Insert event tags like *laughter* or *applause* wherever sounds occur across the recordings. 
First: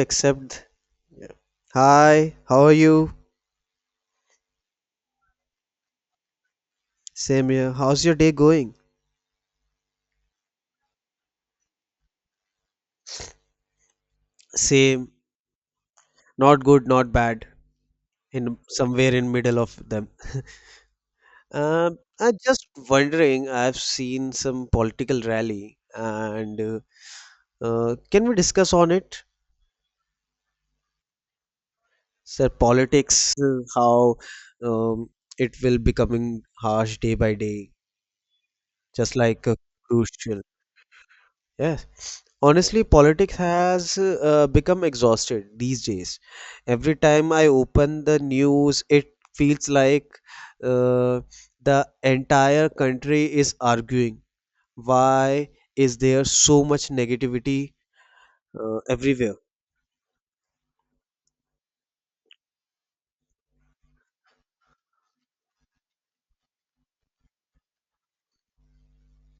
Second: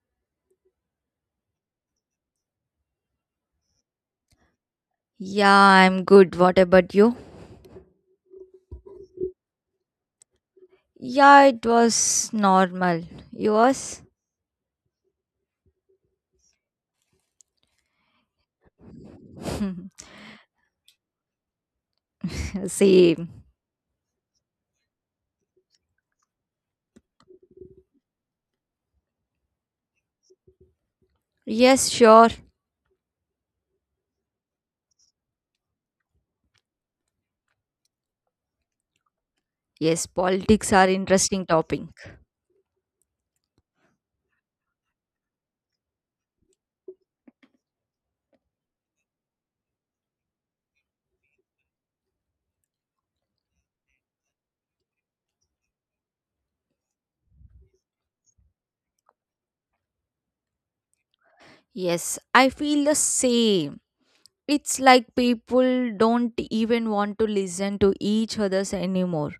Except, yeah. Hi, how are you? Yeah, I'm good. What about you? Same here. How's your day going? Yeah, it was normal. Yours? Same. Not good, not bad. In somewhere in middle of *laughs* them. I'm just Same. wondering. I've seen some political rally, and can we discuss on it? Yes, sure. Sir, politics, how um, it will becoming harsh day by day, just like Yes, crucial. politics are interesting topic. Yes. Honestly, politics has become exhausted these days. Every time I open the news, it feels like uh, the entire country is arguing. Why is there so much negativity everywhere? Yes, I feel the same. It's like people don't even want to listen to each other's anymore.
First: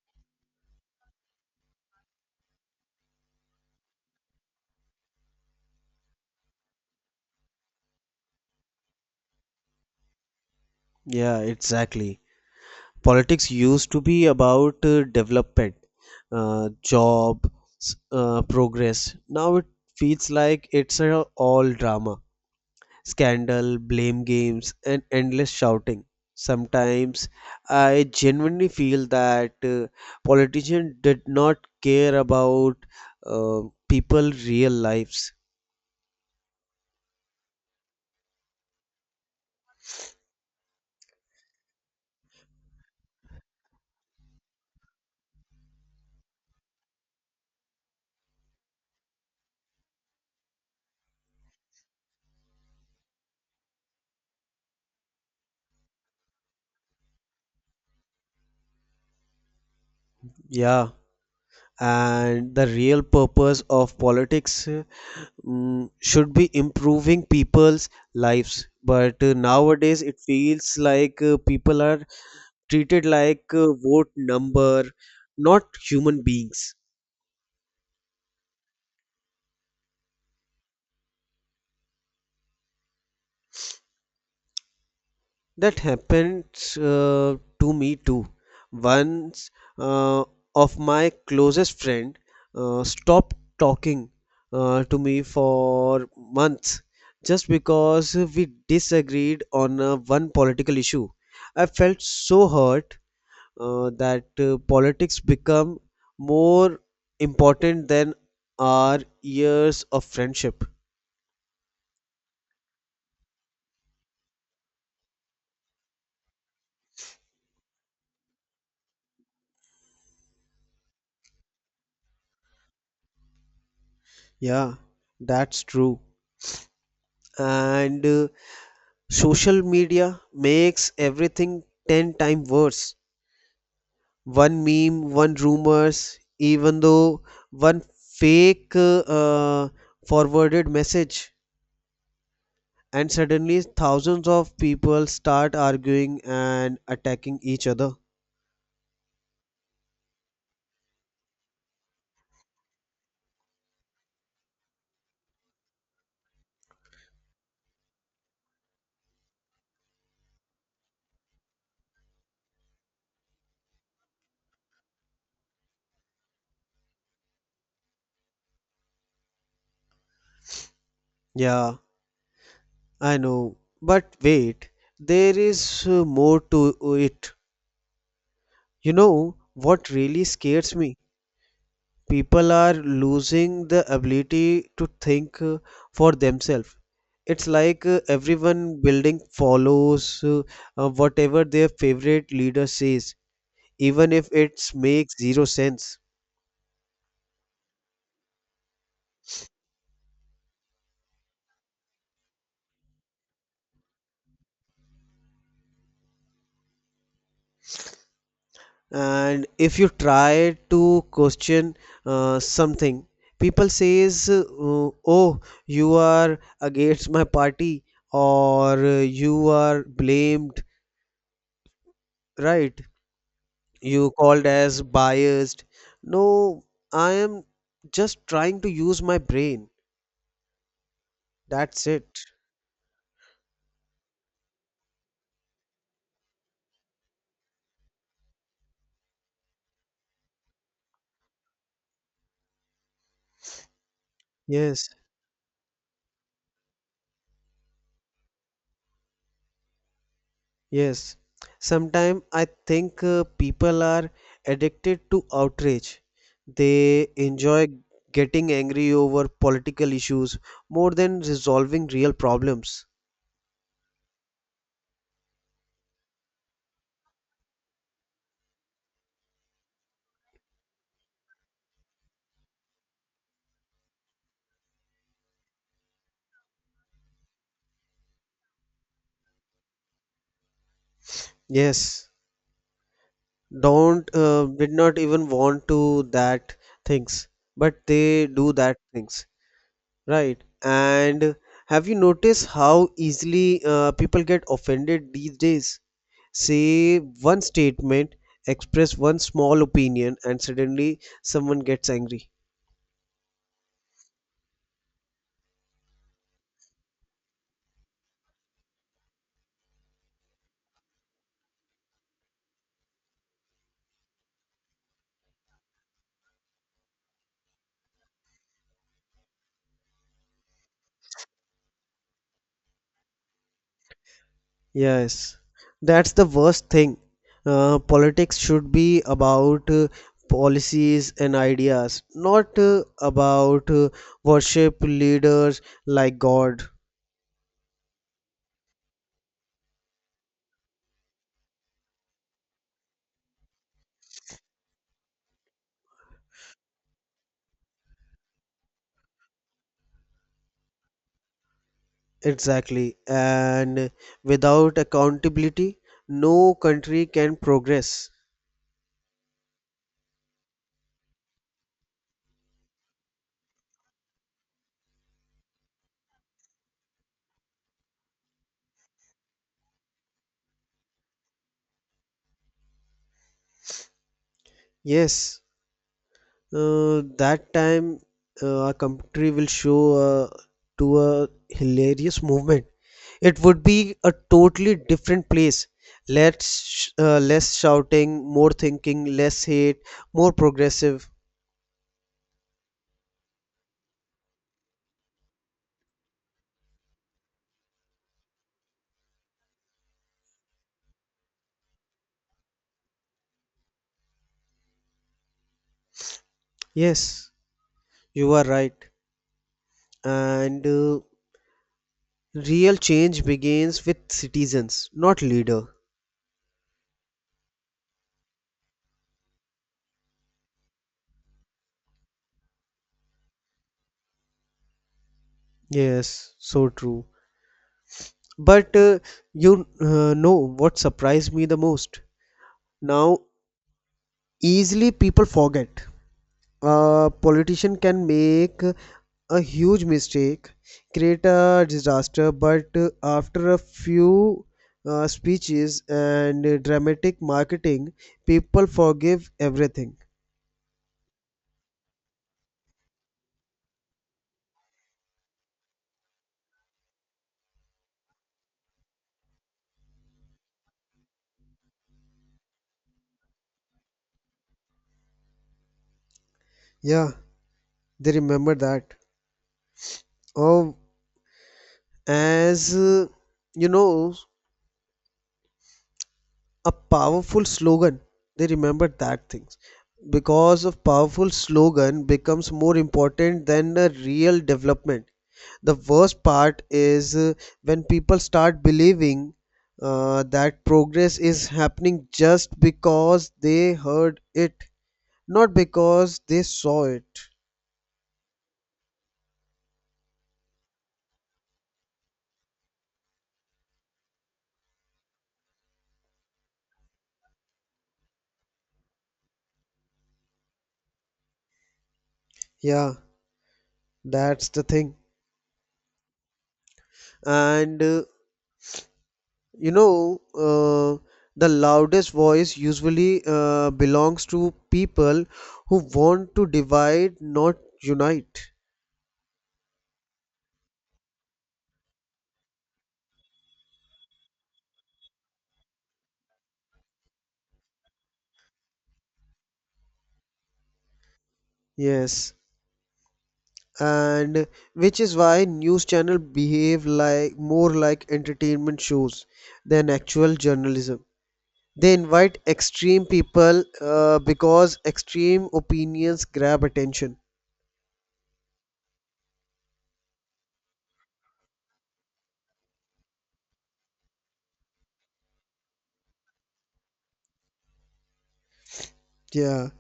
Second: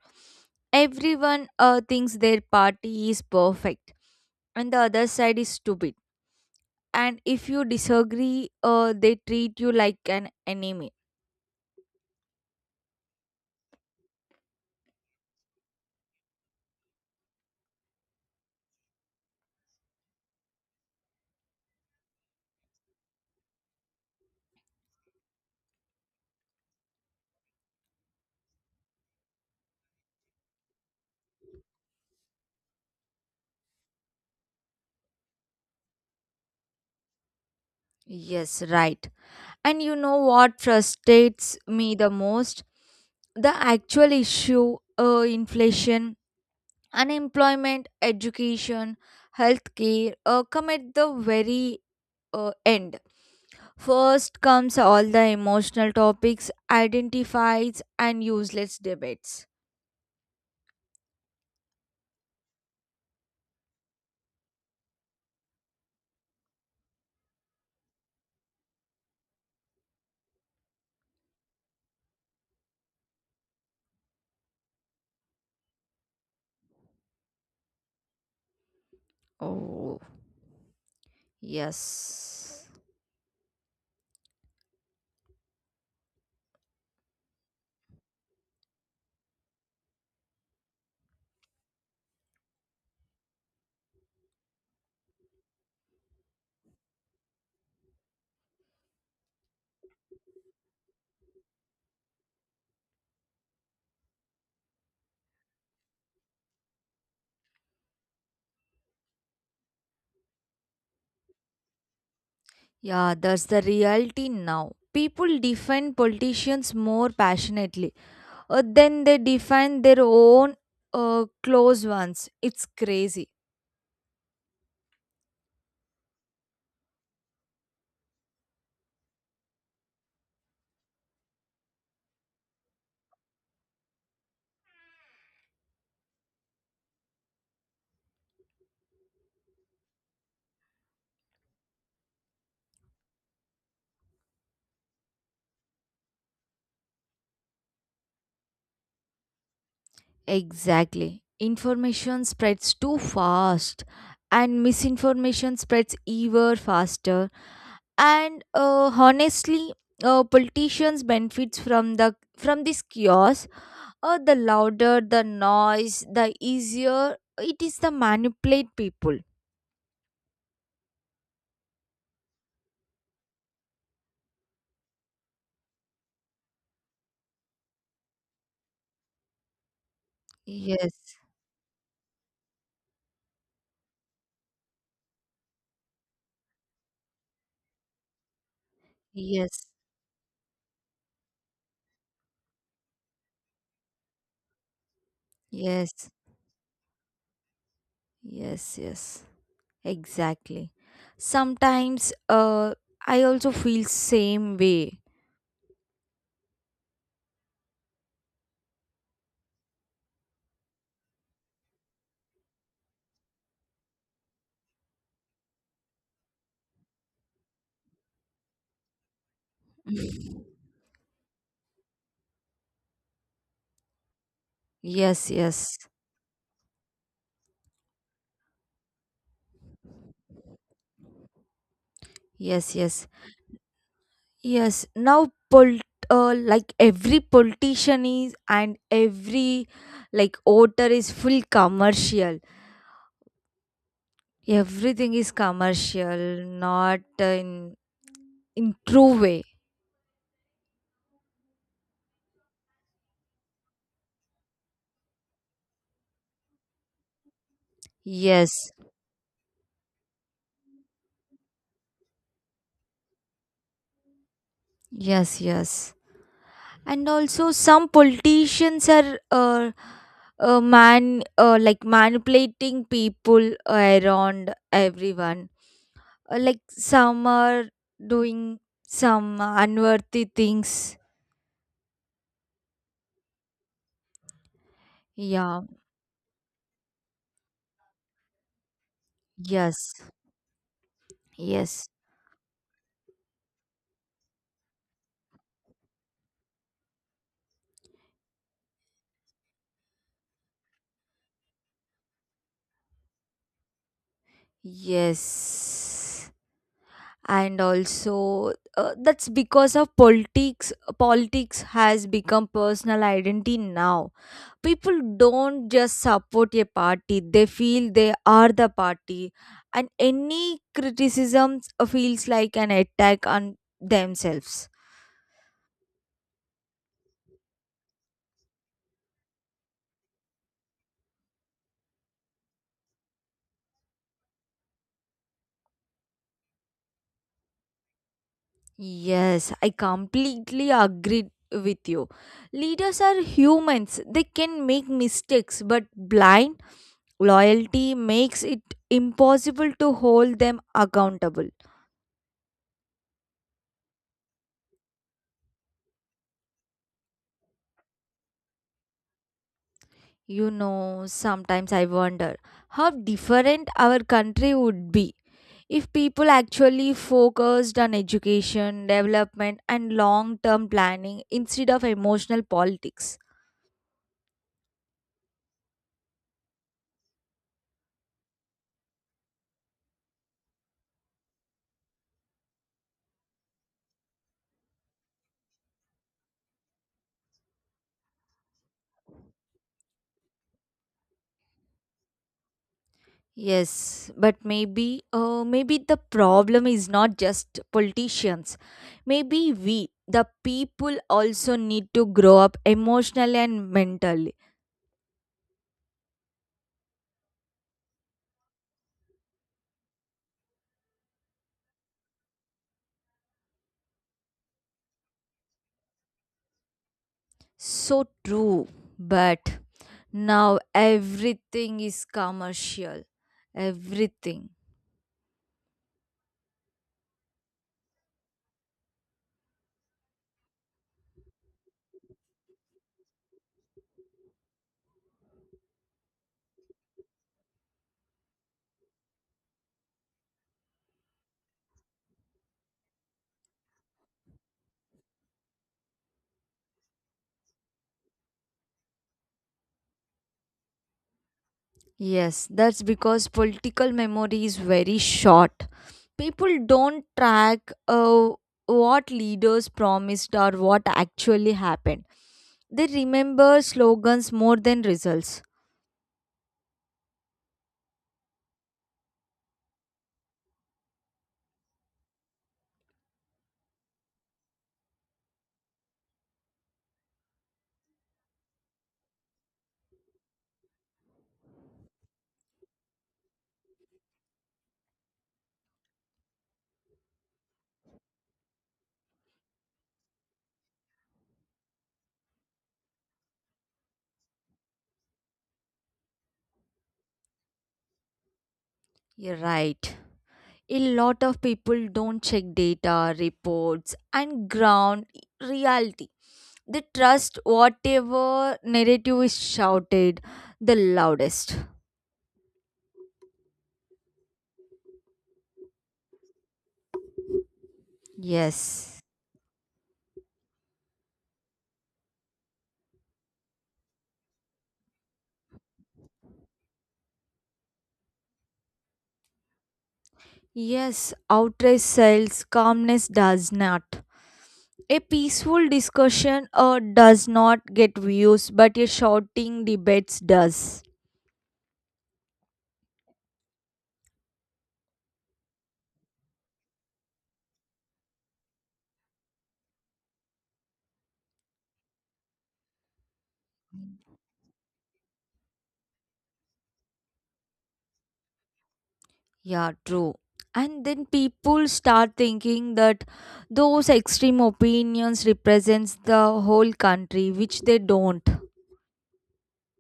Everyone thinks their party is perfect and the other side is stupid. And if you disagree, they treat you like an enemy. Yeah, exactly. Politics used to be about development, job, progress. Now it feels like it's all drama. Scandal, blame games, and endless shouting. Sometimes I genuinely feel that politicians did not care about uh, people' real lives. Yes, right. And you know what frustrates me the most? The actual issue inflation, unemployment, education, healthcare come at the very end. First comes all the emotional topics, identifies, and useless debates. Yeah, and the real purpose of politics should be improving people's lives. But nowadays it feels like people are treated like vote number, not human beings. Oh, yes. That happened uh, to me too. Once uh, of my closest friend stopped talking to me for months just because we disagreed on one political issue. I felt so hurt that politics become more important than our years of friendship. Yeah, that's the reality now. People defend politicians more passionately then they define their own close ones. It's crazy. Yeah, that's true. And social media makes everything 10 times worse. One meme, one rumors, even though one fake forwarded message, and suddenly thousands of people start arguing and attacking each other. Exactly. Information spreads too fast, and misinformation spreads even faster. And honestly, politicians benefits from this chaos. The louder the noise, the easier it is to manipulate people. Yeah, I know. But wait, there is more to it. You know what really scares me? Yes. People are losing the ability to think for themselves. It's like everyone building Yes. follows whatever their favorite leader says, even if it makes zero sense. Yes. Yes. Yes. Exactly. Sometimes I also feel same way. And if you try to question something, people says, "Oh, you are against my party," or "You are *laughs* blamed." Right? You called as Yes, biased. yes, No, I am just trying to use my brain. That's it. yes, yes, yes. Now, like every politician is and every like voter is full commercial. Yes, Everything is commercial, not in true way. yes. Sometimes I think people are addicted to outrage. They enjoy getting Yes, angry over political issues more than resolving real problems. yes, yes. And also some politicians are man like manipulating people around everyone. Like some are doing some unworthy things. Yes, don't did not even Yeah, want to that things, but they do that things. yes, Right. And have yes, you noticed how easily people get offended these days? Say one statement, express one small opinion, and suddenly someone gets angry. yes. And also that's because of politics. Politics has become personal identity now. People don't just support a party, they feel they are the party, and any criticism feels like an attack on themselves. Yes, that's the worst thing. Politics should be about policies and ideas, not about worship leaders like God. Yes, I completely agree with you. Leaders are humans, they can make mistakes, but blind loyalty makes it impossible to hold them accountable. Exactly. And without accountability, no country can progress. You know, sometimes I wonder how different our country would be if people actually focused on education, development, and long term planning instead of emotional politics. Yes, that time our country will show to a hilarious movement. It would be a totally different place. Less shouting, more thinking, less hate, more progressive. Yes, but maybe the problem is not just politicians. Maybe we, the people, also need to grow up emotionally and mentally. Yes, you are right. And real change begins with citizens, not leader. So true, but now everything is commercial. Everything. Yes, so true. But you know what surprised me the most? Now, easily people forget. A politician can make a huge mistake, create a disaster, but after a few speeches and dramatic marketing, people forgive everything. Yes, that's because political memory is very short. People don't track what leaders promised or what actually happened. They remember slogans more than results. Yeah, they remember that. Oh, as you know, a powerful slogan, they remember that things because of powerful slogan becomes more important than the real development. The worst part is when people start believing that progress is happening just because they heard it, not because they saw it. You're right. A lot of people don't check data, reports, and ground reality. They trust whatever narrative is shouted the loudest. Yeah, that's the thing. And Yes. You know, uh, the loudest voice usually belongs to people who want to divide, not unite. Yes, outrage sells, calmness does not. A peaceful discussion does not get views, but a shouting debates does. Yes, and which is why news channel behave like more like entertainment shows than actual journalism. They invite extreme people because extreme opinions grab attention. Yeah, true. And then people start thinking that those extreme opinions represents the whole country, which they don't. Yeah,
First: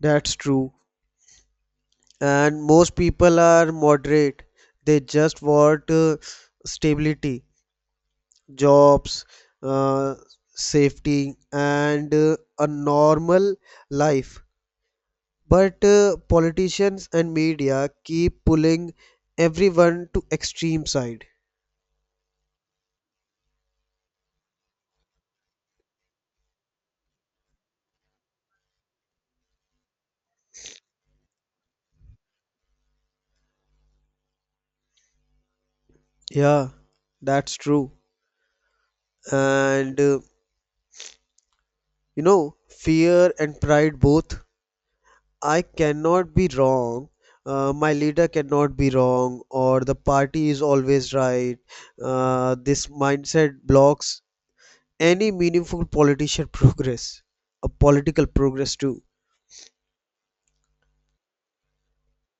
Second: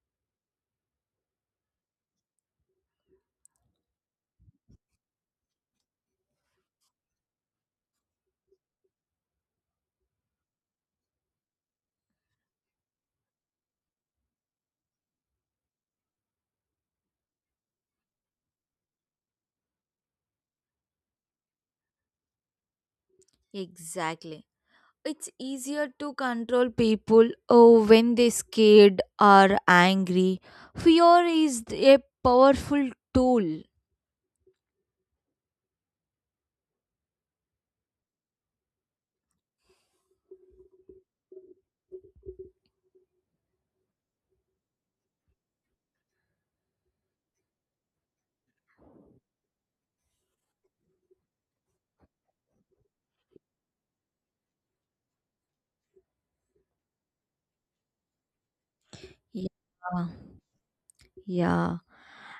that's true. And most people are moderate. They just want stability, jobs, uh, safety, and a normal life. But politicians and media keep pulling everyone to extreme side. Exactly. It's easier to control people, oh, when they're scared or angry. Fear is a powerful tool. Yeah, that's true. And you know fear and pride both. I cannot be wrong. My leader cannot be wrong, or the party is always right. This mindset blocks any meaningful politician *laughs* progress, a political progress too. Yeah. Yeah.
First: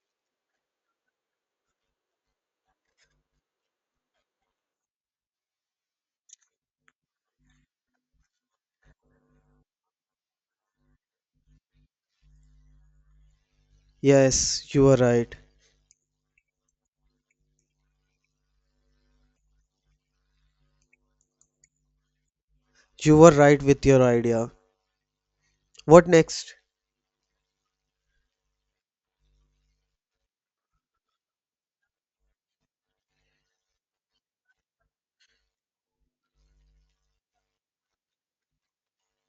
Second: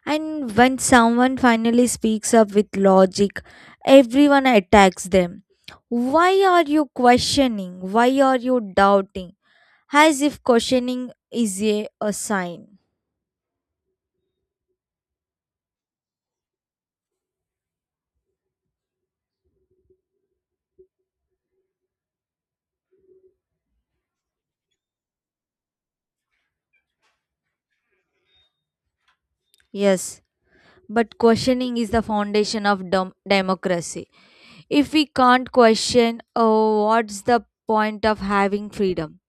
And when someone finally speaks up with logic, everyone attacks them. Why are you questioning? Why are you doubting? As if questioning is a sign. Yes, you were right. You were right with your idea. What next? Yes, but questioning is the foundation of democracy. If we can't question, oh, what's the point of having freedom?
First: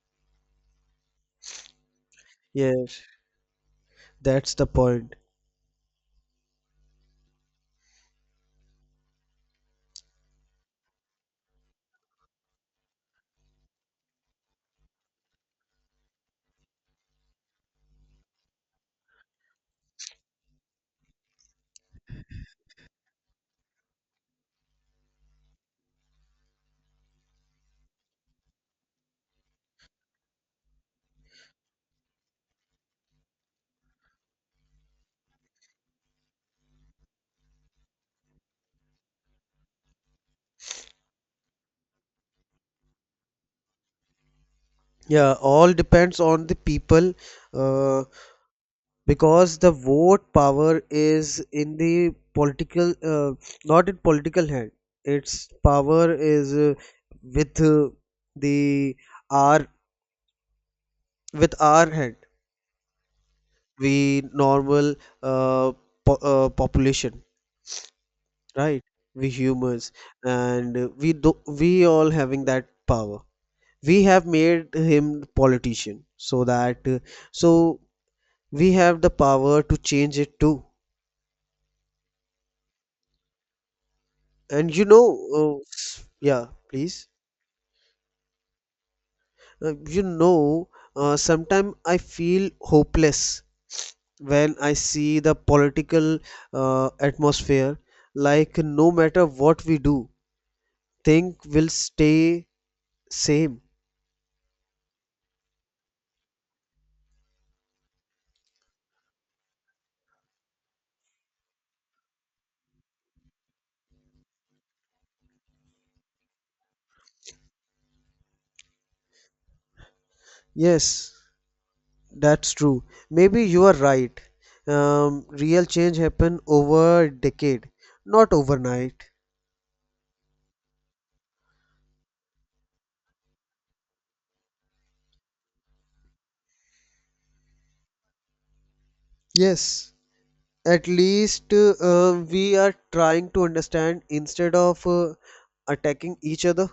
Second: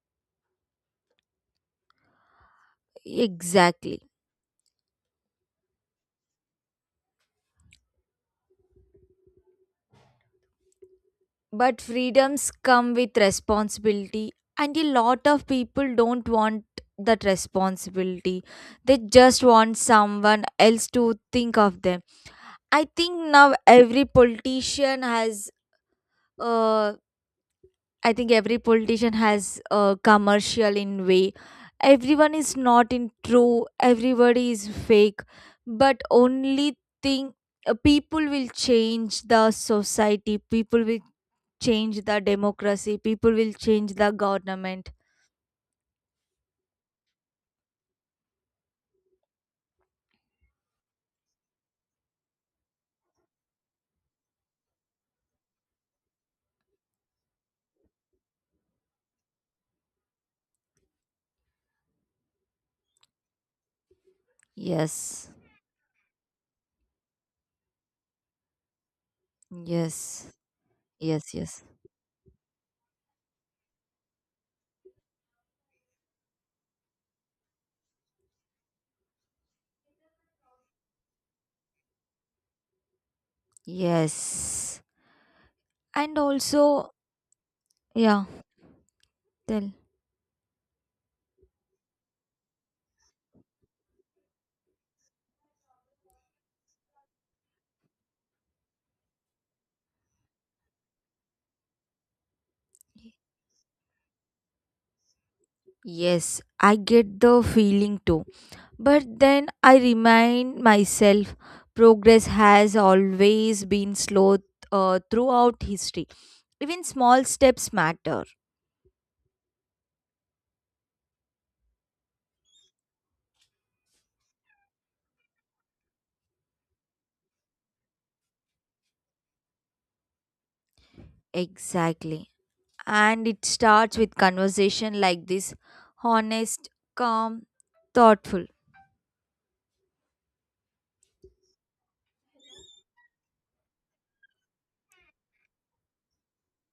Yes, Exactly. that's the point. But freedoms come with responsibility, and a lot of people don't want that responsibility. They just want someone else to think of them. I think now every politician has, uh, I think every politician has a commercial in way. Everyone is not in true. Everybody is fake. But only thing, people will change the society. People will change the democracy. People will change the government. Yeah, all depends on the people uh, because the vote power is in the political, not in political hand. Its power is with uh, the our with our hand. We normal Yes. uh, population, right? We humans. Yes. And we do. Yes. Yes. We all having that power. We have made him politician, so that so we have the power to change it too. And Yes. you know, And yeah, also, please. yeah, tell. You know, sometimes I feel hopeless when I see the political atmosphere. Like, no matter what we do, things will stay same. Yes. I get the feeling too, but then I remind myself progress has always been slow throughout history. Even small steps matter. Yes, that's true. Maybe you are right. Real change happen over a decade, not overnight. Exactly. And it starts with conversation like this: honest, calm, thoughtful. Yes. At least we are trying to understand instead of attacking each other.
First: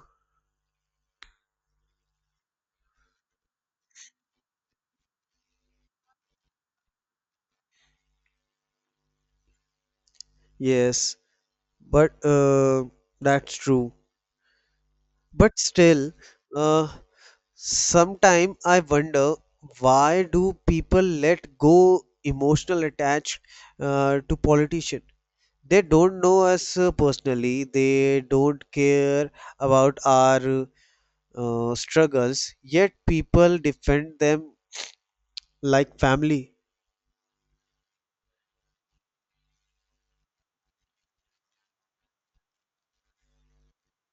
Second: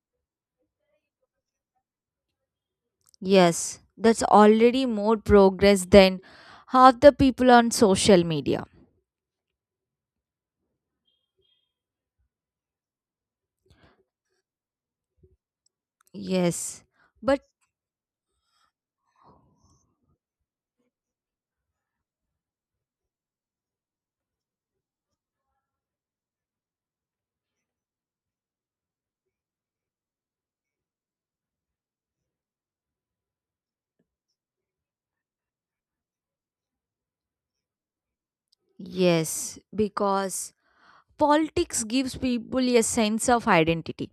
Yes, that's already more progress than half the people on social media. Yes, but that's true, but still Yes, uh, but sometime I wonder why do people let go emotional attached to politician. They don't know us personally. They don't care about our struggles, yet people defend them like family. yes, because politics gives people a sense of identity.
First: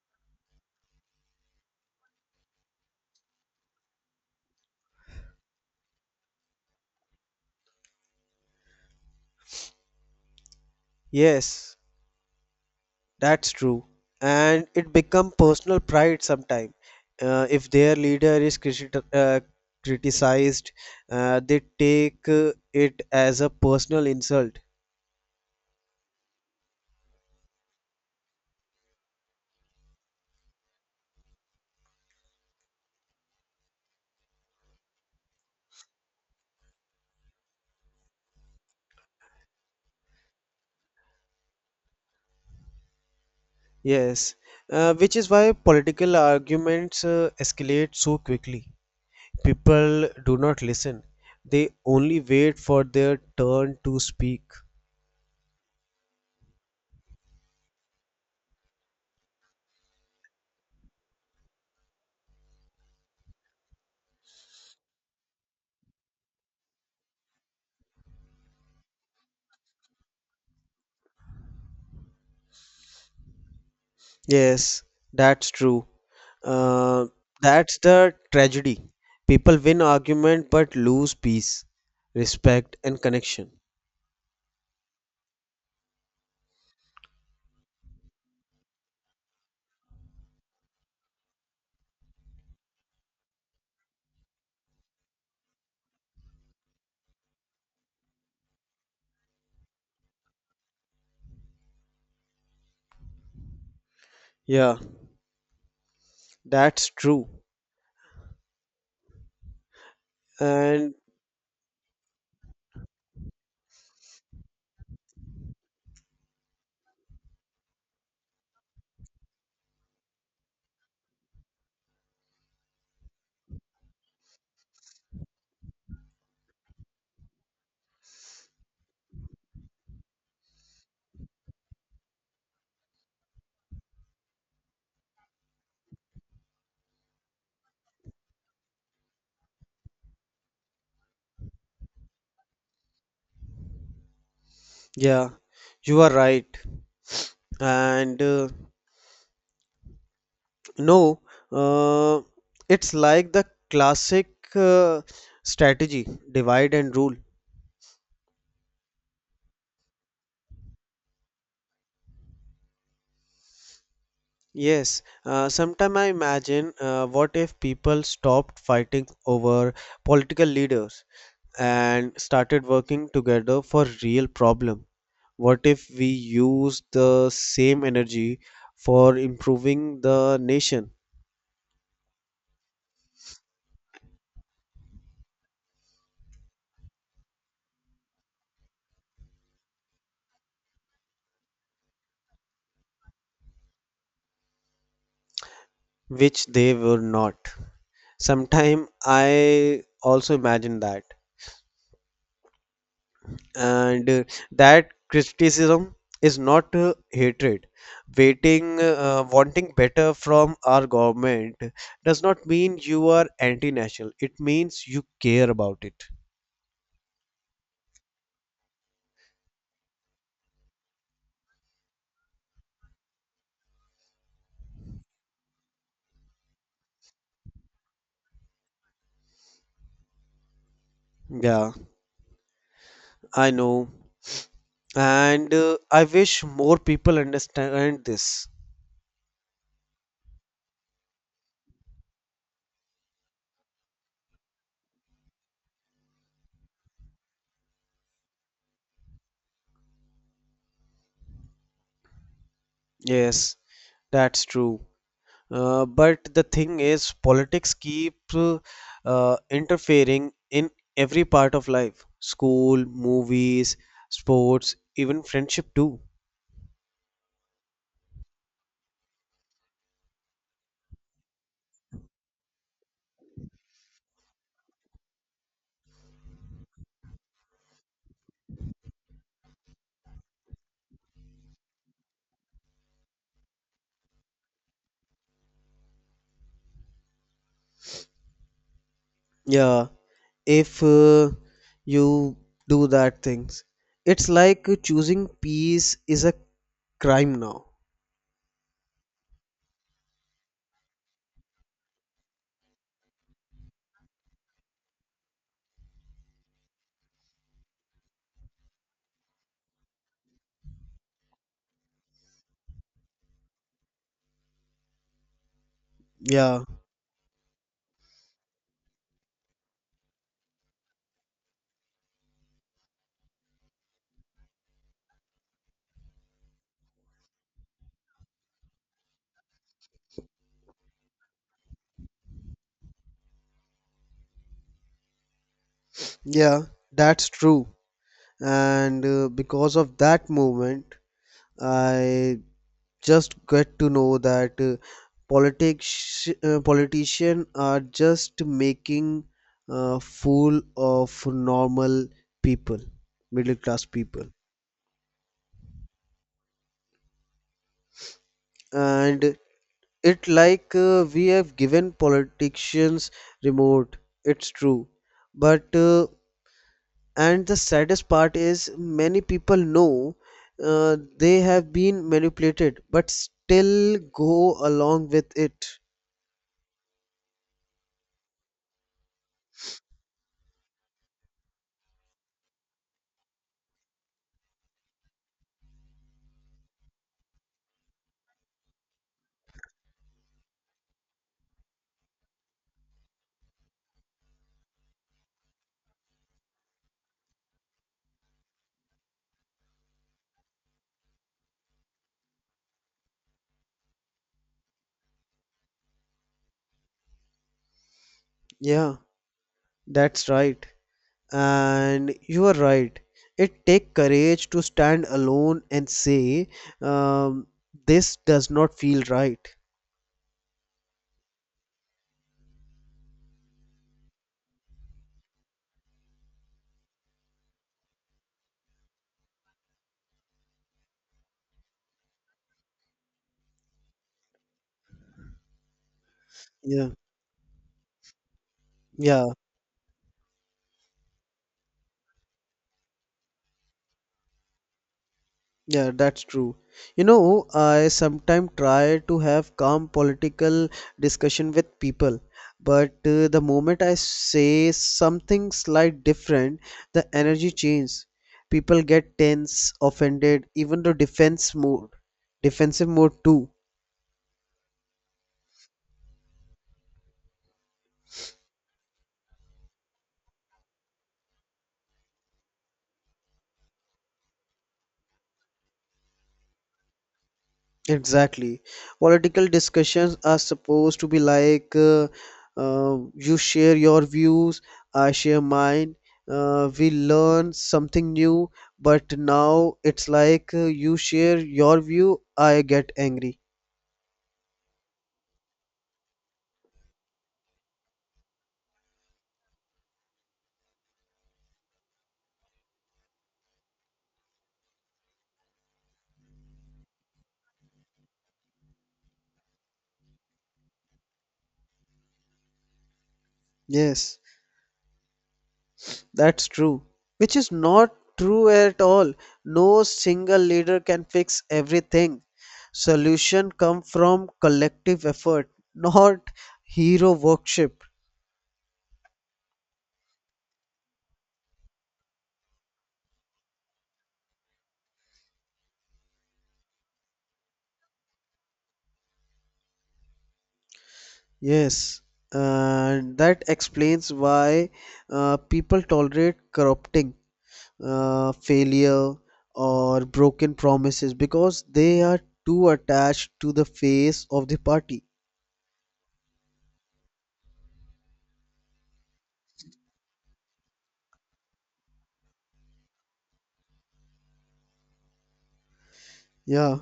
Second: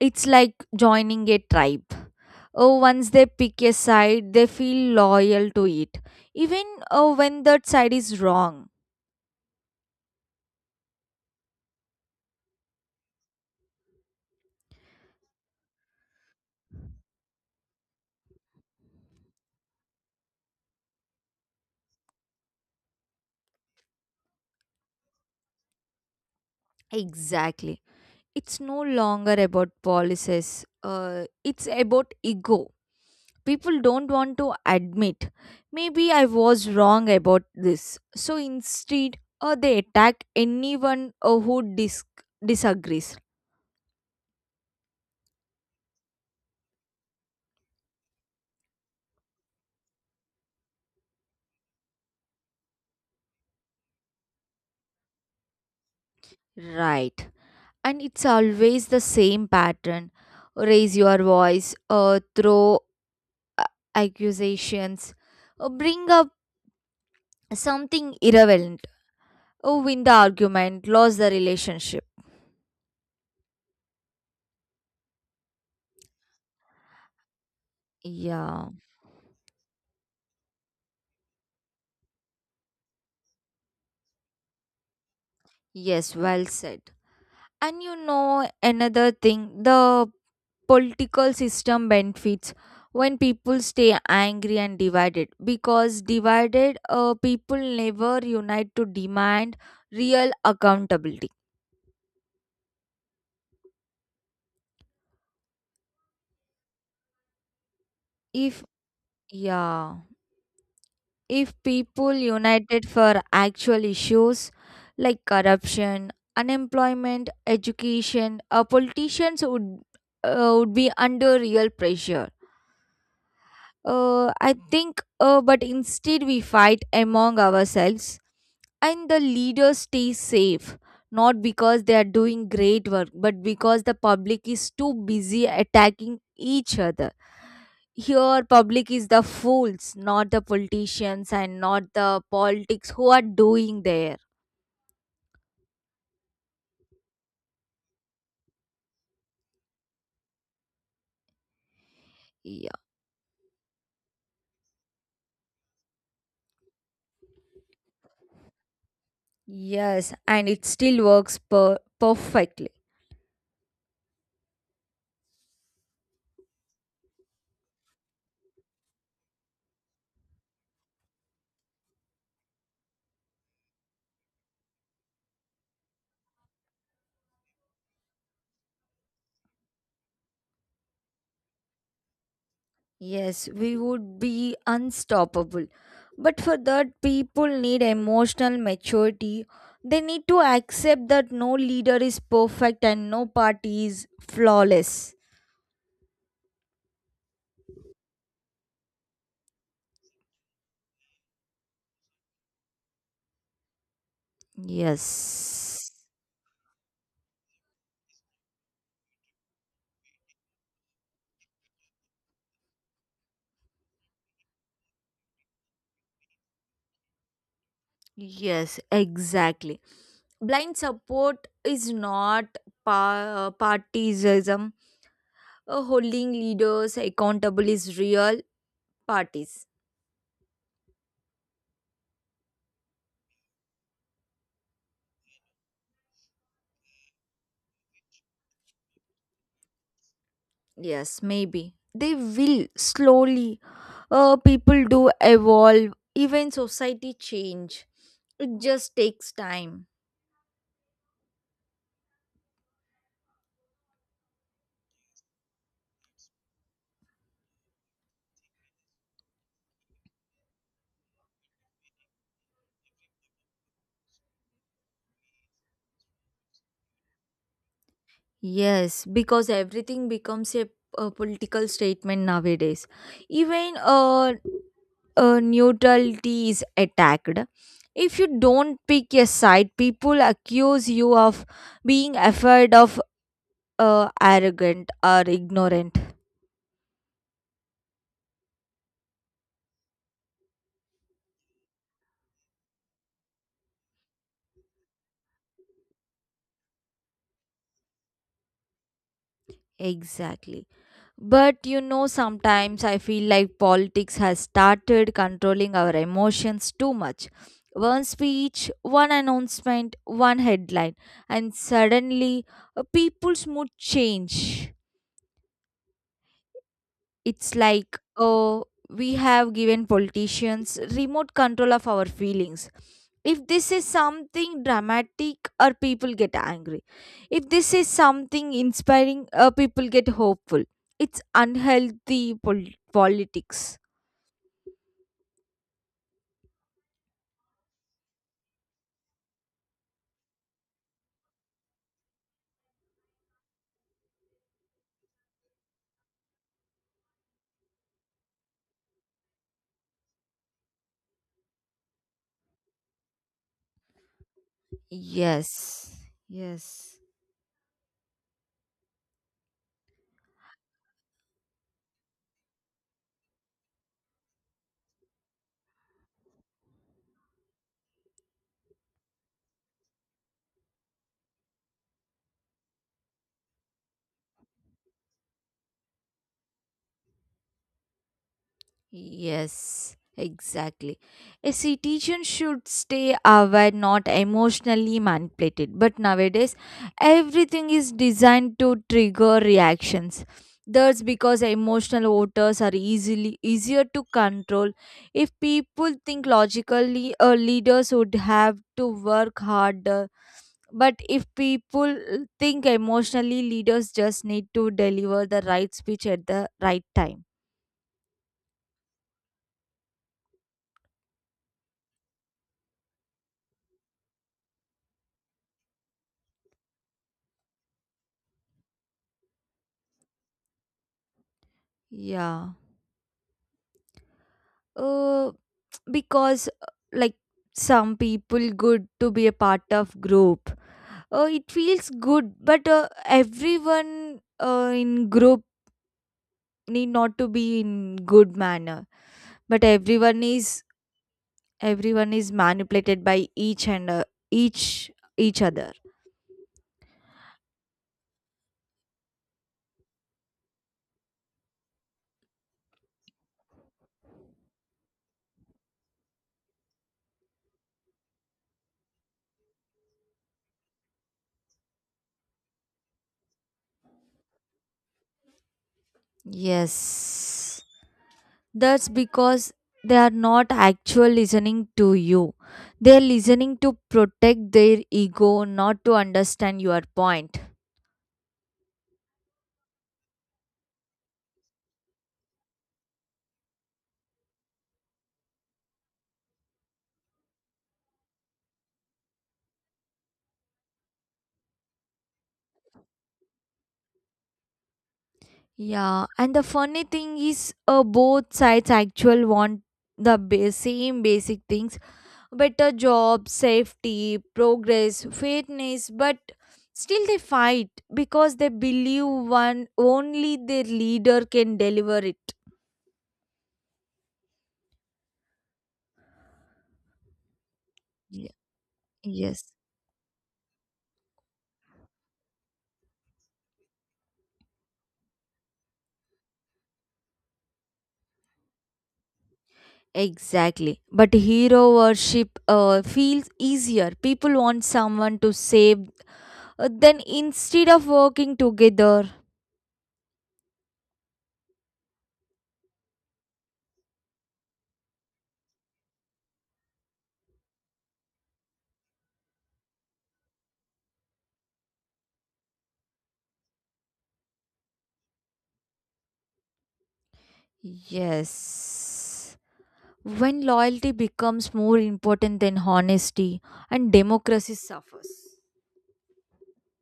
It's like joining a tribe. Oh, once they pick a side, they feel loyal to it, even when that side is wrong. Yes, that's true. And it become personal pride sometime. If their leader is criticized, they take it as a personal insult. Exactly. It's no longer about policies, it's about ego. People don't want to admit maybe I was wrong about this, so instead they attack anyone who disagrees. Yes, which is why political arguments escalate so quickly. People do not listen. They only wait for their turn to speak. Right, and it's always the same pattern: raise your voice, throw uh, accusations, bring up something irrelevant, win the argument, lose the relationship. Yes, that's true. Uh, that's the Yeah. tragedy. People win argument but lose peace, respect, and connection. Yes, well said. And you know, another thing, the political system benefits when people stay angry and divided, because divided people never unite to demand real accountability. Yeah, that's true. If, yeah, And if people united for actual issues like corruption, unemployment, education, politicians would be under real pressure. I think, but instead we fight among ourselves, and the leaders stay safe, not because they are doing great work, but because the public is too busy attacking each other. Here, public is the fools, not the politicians and not the politics who are doing there. yeah, you are right. And no, uh, Yeah. it's like the classic uh, strategy divide and rule. Yes, and it still works perfectly. Yes, sometimes I imagine what if people stopped fighting over political leaders and started working together for real problem. What if we use the same energy for improving the nation, Yes, we would be unstoppable. But for that, people need emotional maturity. They need to accept that no leader is perfect and no party is flawless. which they were not? Sometime I also imagine that. And that Yes. criticism is not hatred. Waiting wanting better from our government does not mean you are anti-national. It means you care about it. Yes, exactly. Blind support is not partisanism. Holding leaders accountable is real parties. Yeah, I know. And I wish more people understand this. Yes, maybe. They will slowly people do evolve, even society change. It just takes time. Yes, that's true. But the thing is, politics keep interfering in every part of life. School, movies, sports, even friendship too. Yes, because everything becomes a political statement nowadays. Even neutrality is attacked. If you don't pick a side, people accuse you of being afraid of, arrogant or ignorant. Yeah, if you do that things, it's like choosing peace is a crime now. Exactly. But you know, sometimes I feel like politics has started controlling our emotions too much. One speech, one announcement, one headline, and suddenly people's mood change. Yeah, It's like, oh, we have given politicians remote control of our feelings. If this is something dramatic, or people get angry. If this is something inspiring, people get hopeful. It's unhealthy politics. yeah, that's true. And because of that movement I just get to know that politics politicians are just making a fool of normal people, middle class people. Yes, yes. And it like we have given politicians remote. It's true. But uh, and the saddest part is many people know they have been manipulated but still go along with it. Yes, exactly. A citizen should stay aware, not emotionally manipulated. But nowadays, everything is designed to trigger reactions. That's because emotional voters are easily easier to control. If people think logically, leaders would have to work harder. But if people think emotionally, leaders just need to deliver the right speech at the right time. Yeah, that's right. And you are right. It take courage to stand alone and say um, this does not feel right. Yeah. Uh, because like some people good to be a part of group. It feels good, but everyone in group need Yeah, not to be in good manner. yeah, But everyone is manipulated by each and each each other. yeah, that's true. You know, I sometimes try to have calm political discussion with people, but the moment I say something slight different, the energy changes. People get tense, offended, even defensive mode too. Yes. That's because they are not actual listening to you. They are listening to protect their ego, not to understand your point. Exactly. Political discussions are supposed to be like you share your views, I share mine. We learn something new, but now it's like you share your view, I get angry. Yeah, and the funny thing is, both sides actually want the same basic things: better job, safety, progress, fairness. But still they fight because they believe one only their leader can deliver it. Yes, that's true. Which is not Ye- true at all. Yes, No single leader can fix everything. Solution come from collective effort, *laughs* not hero worship. exactly. But hero worship feels easier. People want someone to save, then instead of working together. Yes, and that explains why people tolerate corrupting failure or broken promises because they are too attached to the face of the party. Yes. When loyalty becomes more important than honesty and democracy suffers. Yeah,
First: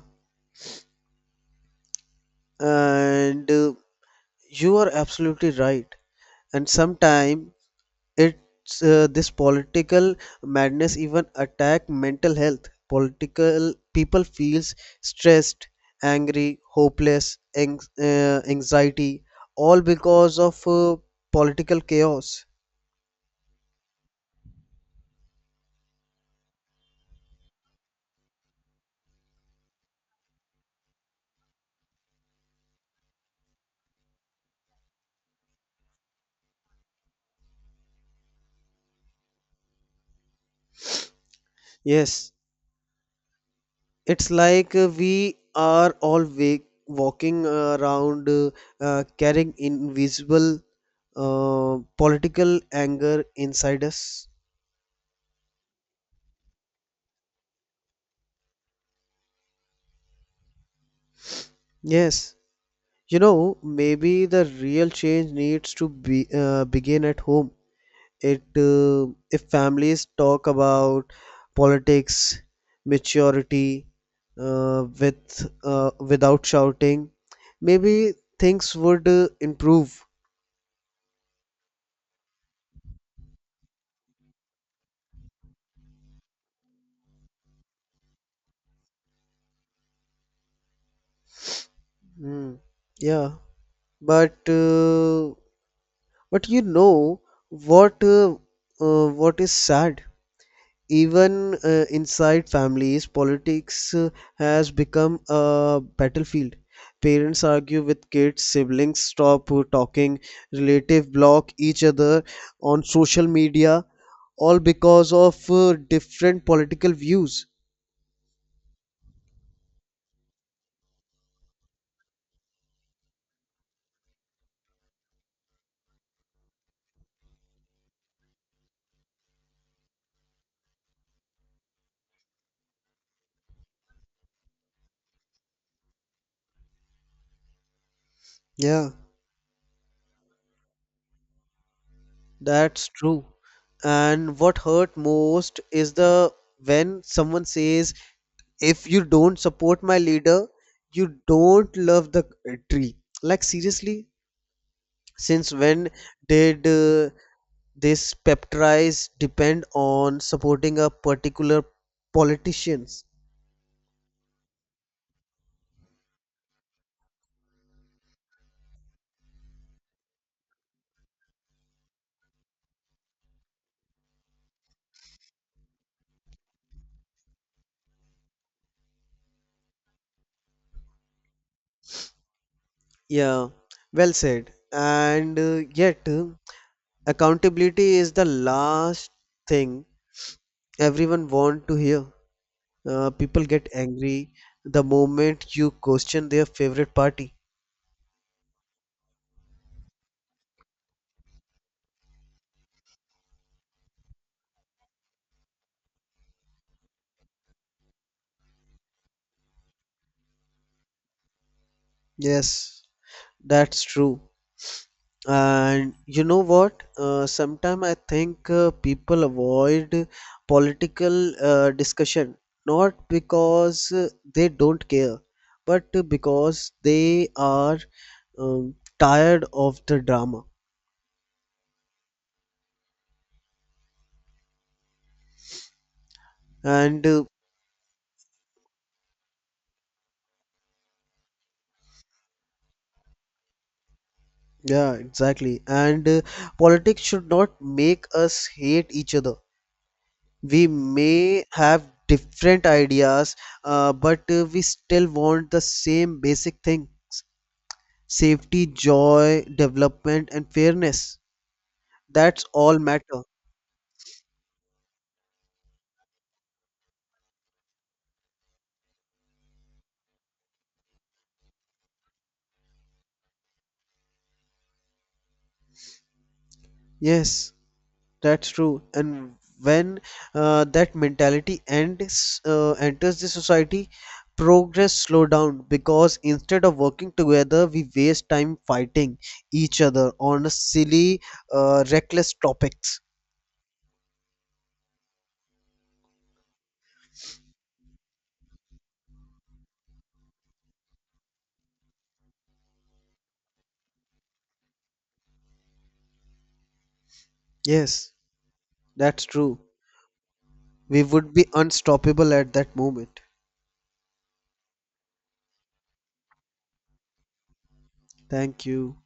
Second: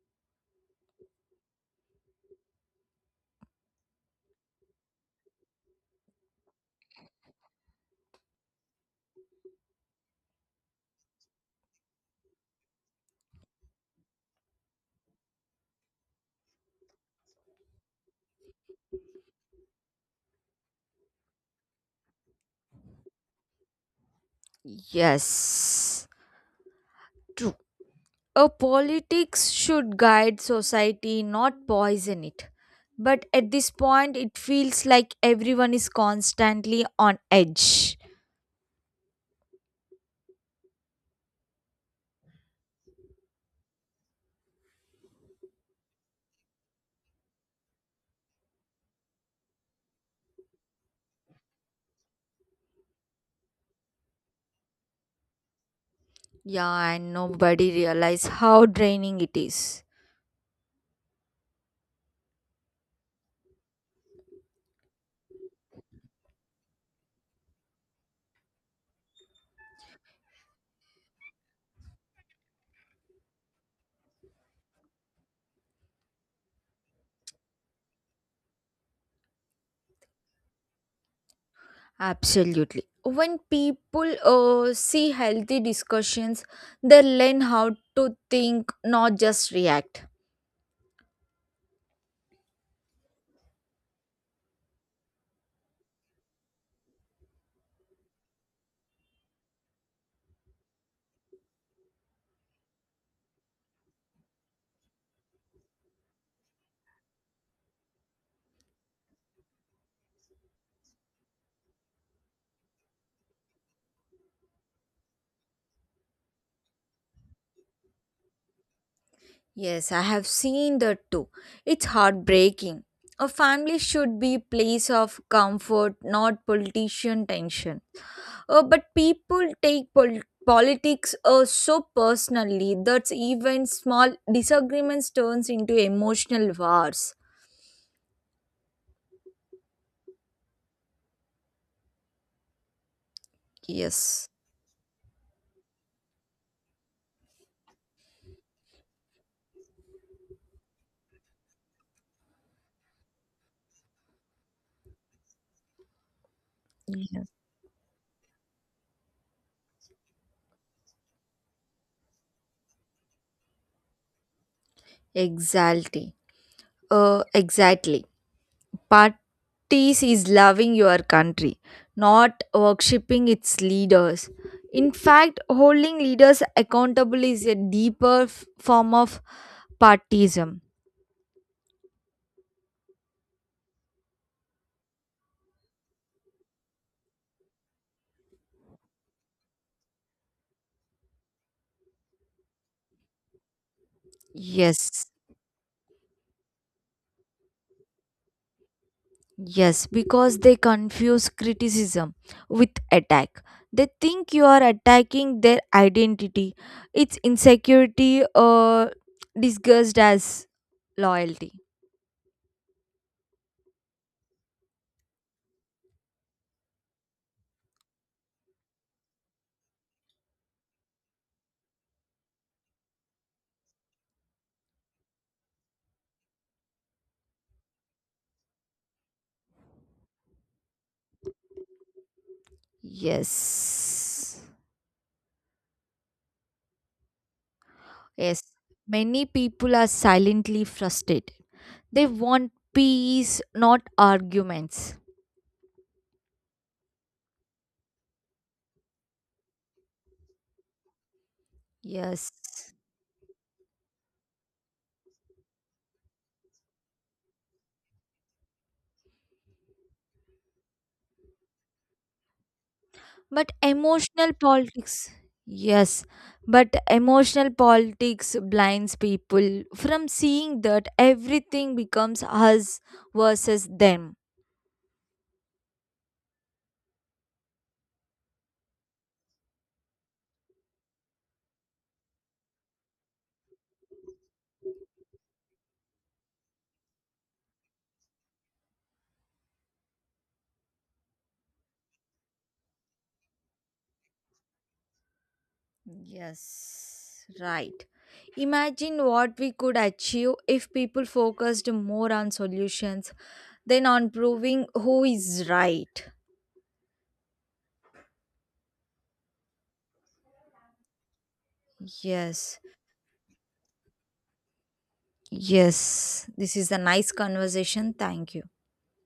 and you are absolutely right. And sometimes. It's this political madness even attack mental health. Political people feels stressed, angry, hopeless, anxiety, all because of political chaos. Yes, true. A politics should guide society, not poison it. But at this point, it feels like everyone is constantly on edge. Yes, it's like we are all walking around, carrying invisible political anger inside us. Yeah, and nobody realizes how draining it is. Yes. You know, maybe the real change needs to be begin at home. It If families talk about politics, maturity, without shouting, maybe things would improve. Absolutely. When people see healthy discussions, they learn how to think, not just react. Hmm. Yeah, but uh, but you know what uh, what is sad? Even inside families, politics has become a battlefield. Parents argue with kids, siblings stop talking, relatives block each other on social media, all because of different political views. Yes, I have seen that too. It's heartbreaking. A family should be place of comfort, not politician tension. But people take politics so personally that even small disagreements turns into emotional wars. Yeah, that's true. Yes. And what hurt most is the when someone says, if you don't support my leader, you don't love the country. Like seriously, since when did Yes. this peptides depend on supporting a particular politicians? Exactly. Exactly. Parties is loving your country, not worshipping its leaders. In fact, holding leaders accountable is a deeper form of partism. Yeah, well said. And yet, accountability is the last thing everyone want to hear. People get angry the Yes, moment you question their favorite party. yes, because they confuse criticism with attack. They think you are attacking their identity, its insecurity, or disguised as loyalty. Yes, that's true. And you know what? Sometimes I think people avoid political discussion not because they don't care, but because they are tired of the drama. Yes. And Yes, many people are silently frustrated. They want peace, not yeah, arguments. exactly. And politics should not make us hate each other. We may have Yes. different ideas, but we still want the same basic things: safety, joy, development, and fairness. That's all matter. But emotional politics, yes, but emotional politics blinds people from seeing that everything becomes us versus them. Yes, that's true. And when that mentality ends, enters the society, progress slow down because instead of working together, we waste time fighting each other on a silly, reckless topics. Yes, right. Imagine what we could achieve if people focused more on solutions than on proving who is right. Yes, that's true. We would be unstoppable at Yes. that moment. Yes. This is a nice conversation. Thank you. Thank you.